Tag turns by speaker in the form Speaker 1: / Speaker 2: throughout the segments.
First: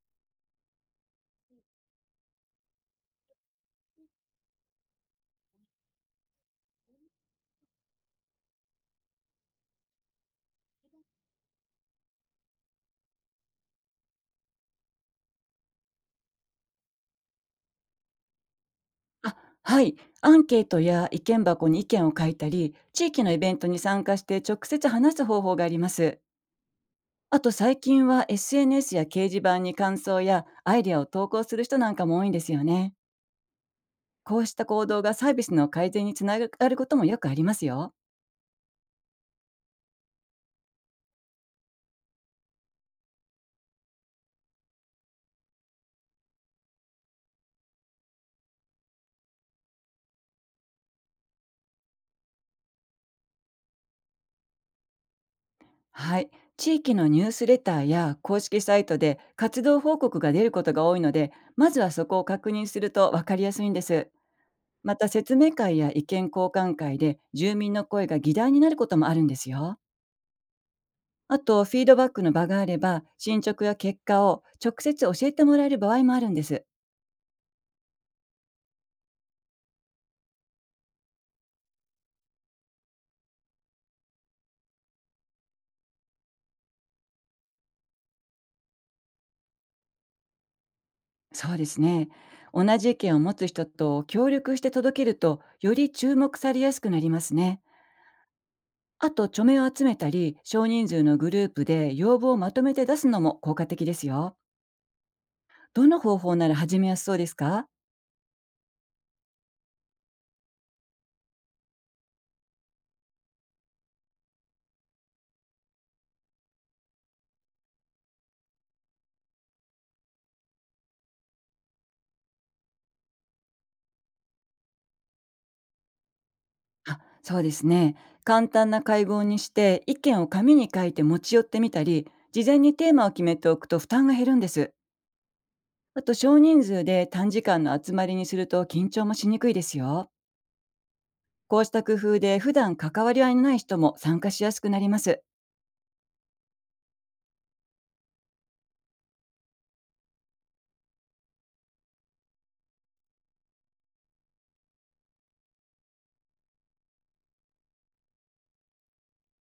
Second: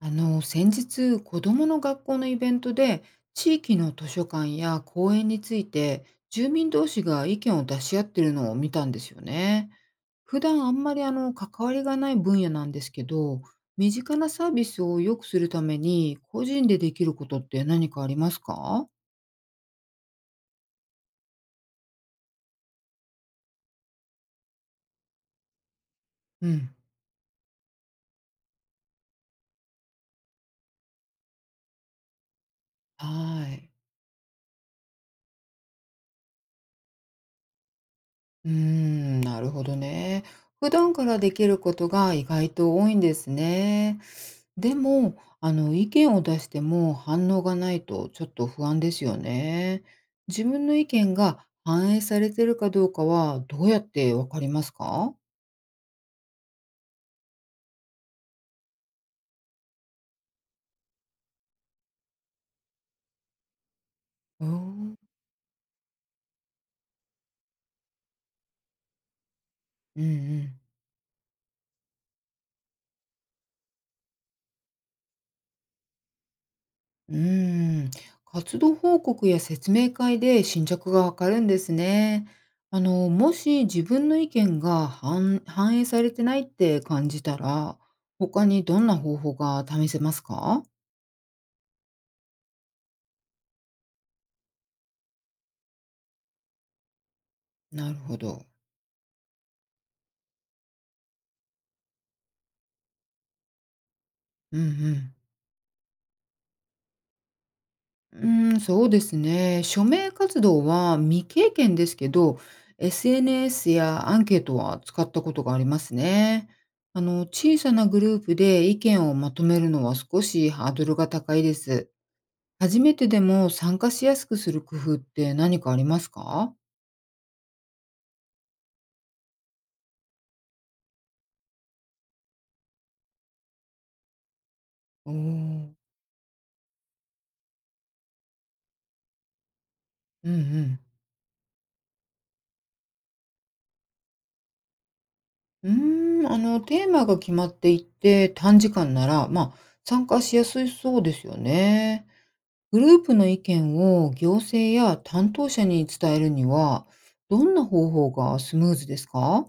Speaker 1: 先日、子供の学校のイベントで、地域の図書館や公園について、住民同士が意見を出し合ってるのを見たんですよね。普段あんまり関わりがない分野なんですけど、身近なサービスを良くするために、個人でできることって何かありますか？
Speaker 2: あ、はい。アンケートや意見箱に意見を書いたり、地域のイベントに参加して直接話す方法があります。
Speaker 1: うん。
Speaker 2: あと最近は SNS や掲示板に感想やアイデアを投稿する人なんかも多いんですよね。
Speaker 1: はい。
Speaker 2: こうした行動がサービスの改善につながることもよくありますよ。
Speaker 1: うーん、なるほどね。普段からできることが意外と多いんですね。でも、意見を出しても反応がないとちょっと不安ですよね。自分の意見が反映されてるかどうかはどうやってわかりますか？
Speaker 2: はい。地域のニュースレターや公式サイトで活動報告が出ることが多いので、まずはそこを確認するとわかりやすいんです。
Speaker 1: う
Speaker 2: ま
Speaker 1: ー、
Speaker 2: た説明会や意見交換会で住民の声が議題になることもあるんですよ。
Speaker 1: うんうん、
Speaker 2: あと、フィードバックの場があれば、進捗や結果を直接教えてもらえる場合もあるんです。
Speaker 1: うーん、活動報告や説明会で進捗がわかるんですね。もし自分の意見が反映されてないって感じたら、他にどんな方法が試せますか？
Speaker 2: そうですね。同じ意見を持つ人と協力して届けると、より注目されやすくなりますね。
Speaker 1: なるほど。
Speaker 2: あと、署名を集めたり、少人数のグループで要望をまとめて出すのも効果的ですよ。
Speaker 1: うんうん。
Speaker 2: どの方法なら始めやすそうですか？
Speaker 1: うーん、そうですね。署名活動は未経験ですけど、SNS やアンケートは使ったことがありますね。小さなグループで意見をまとめるのは少しハードルが高いです。初めてでも参加しやすくする工夫って何かありますか？
Speaker 2: あ、そうですね。簡単な会合にして意見を紙に書いて持ち寄ってみたり、事前にテーマを決めておくと負担が減るんです。
Speaker 1: うーん。
Speaker 2: あと少人数で短時間の集まりにすると緊張もしにくいですよ。
Speaker 1: うんうん。
Speaker 2: こうした工夫で普段関わり合いのない人も参加しやすくなります。
Speaker 1: うーん、テーマが決まっていて、短時間なら、まあ、参加しやすいそうですよね。グループの意見を行政や担当者に伝えるには、どんな方法がスムーズですか？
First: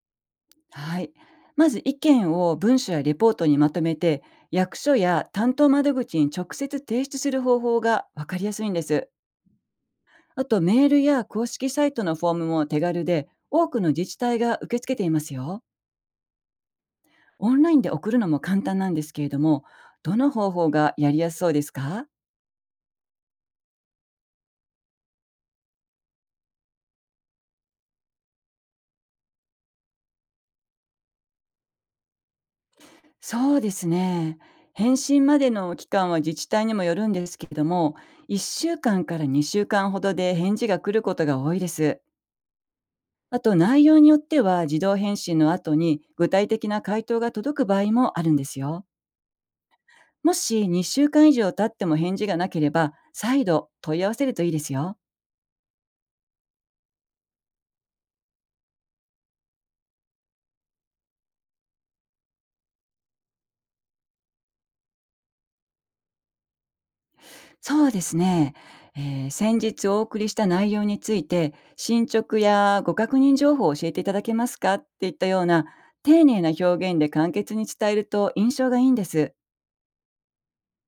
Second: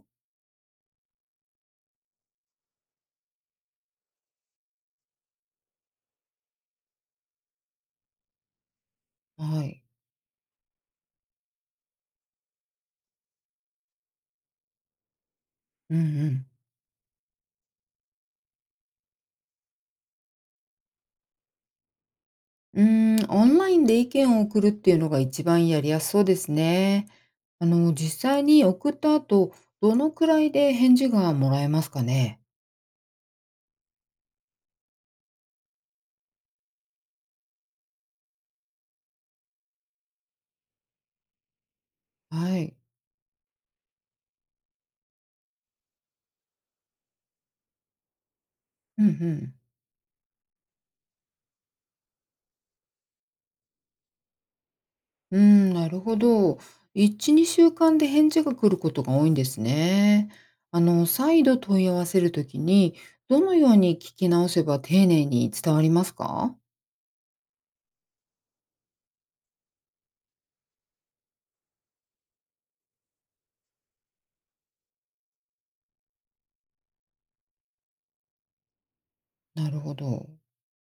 Speaker 2: はい。まず意見を文書やレポートにまとめて、役所や担当窓口に直接提出する方法がわかりやすいんです。
Speaker 1: はい。
Speaker 2: あとメールや公式サイトのフォームも手軽で、多くの自治体が受け付けていますよ。
Speaker 1: うんうん。
Speaker 2: オンラインで送るのも簡単なんですけれども、どの方法がやりやすそうですか？
Speaker 1: うーん、オンラインで意見を送るっていうのが一番やりやすそうですね。実際に送った後、どのくらいで返事がもらえますかね。
Speaker 2: そうですね。返信までの期間は自治体にもよるんですけれども、1週間かんから2週間ほどで返事が来ることが多いです。
Speaker 1: はい。
Speaker 2: あと内容によっては自動返信の後に具体的な回答が届く場合もあるんですよ。
Speaker 1: うんうん。
Speaker 2: もし2週間以上経っても返事がなければ、再度問い合わせるといいですよ。
Speaker 1: うーん、なるほど。1、2週間で返事が来ることが多いんですね。再度問い合わせるときに、どのように聞き直せば丁寧に伝わりますか？
Speaker 2: そうですね。先日お送りした内容について、進捗やご確認情報を教えていただけますかっていったような、丁寧な表現で簡潔に伝えると印象がいいんです。
Speaker 1: なるほど。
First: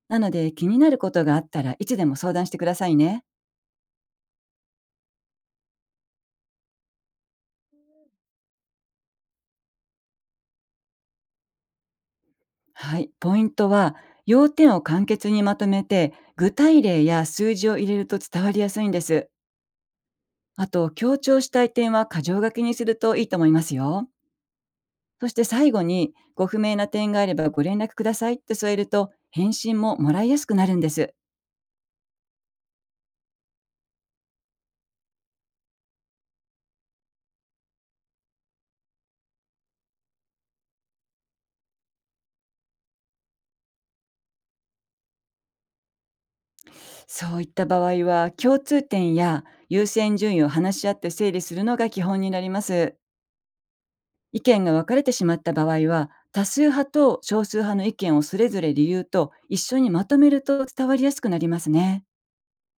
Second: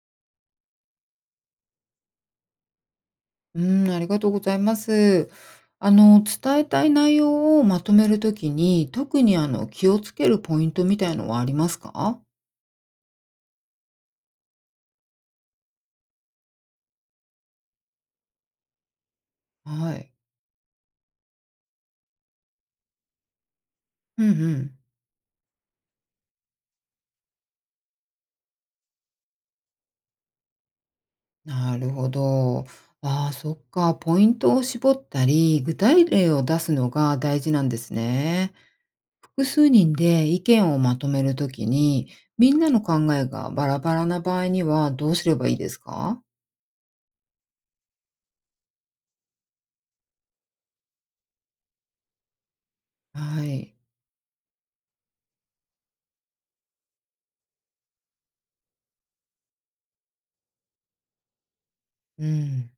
Speaker 2: なので、気になることがあったらいつでも相談してくださいね。
Speaker 1: うーん、ありがとうございます。伝えたい内容をまとめるときに、特に気をつけるポイントみたいのはありますか？
Speaker 2: はい。ポイントは、要点を簡潔にまとめて、具体例や数字を入れると伝わりやすいんです。
Speaker 1: はい。
Speaker 2: あと、強調したい点は箇条書きにするといいと思いますよ。
Speaker 1: うんうん。
Speaker 2: そして最後に、ご不明な点があればご連絡くださいって添えると、返信ももらいやすくなるんです。
Speaker 1: なるほど。ああ、そっか。ポイントを絞ったり、具体例を出すのが大事なんですね。複数人で意見をまとめるときに、みんなの考えがバラバラな場合にはどうすればいいですか？
Speaker 2: そういった場合は、共通点や優先順位を話し合って整理するのが基本になります。
Speaker 1: はい。
Speaker 2: 意見が分かれてしまった場合は、多数派と少数派の意見をそれぞれ理由と一緒にまとめると伝わりやすくなりますね。
Speaker 1: うん。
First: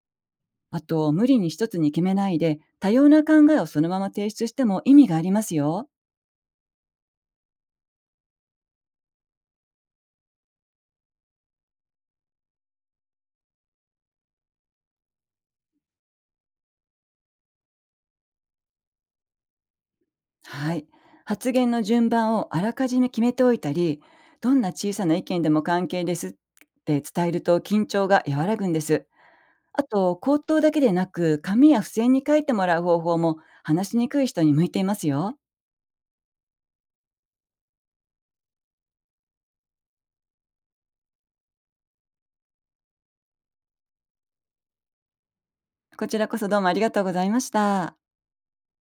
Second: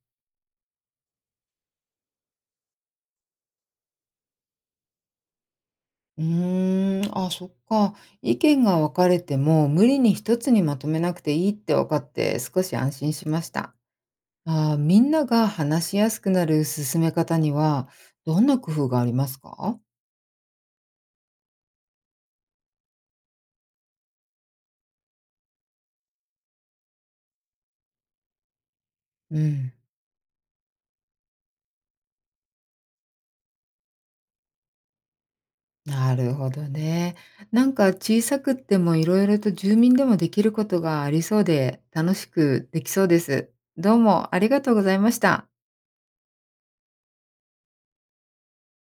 Speaker 2: あと、無理に一つに決めないで、多様な考えをそのまま提出しても意味がありますよ。
Speaker 1: うーん、あ、そっか。意見が分かれても、無理に一つにまとめなくていいって分かって、少し安心しました。あー、みんなが話しやすくなる進め方には、どんな工夫がありますか？
Speaker 2: はい。発言の順番をあらかじめ決めておいたり、どんな小さな意見でも関係ですって伝えると緊張が和らぐんです。
Speaker 1: うん。
Speaker 2: あと、口頭だけでなく、紙や付箋に書いてもらう方法も話しにくい人に向いていますよ。
Speaker 1: なるほどね。なんか小さくってもいろいろと住民でもできることがありそうで、楽しくできそうです。どうもありがとうございました。
Speaker 2: こちらこそどうもありがとうございました。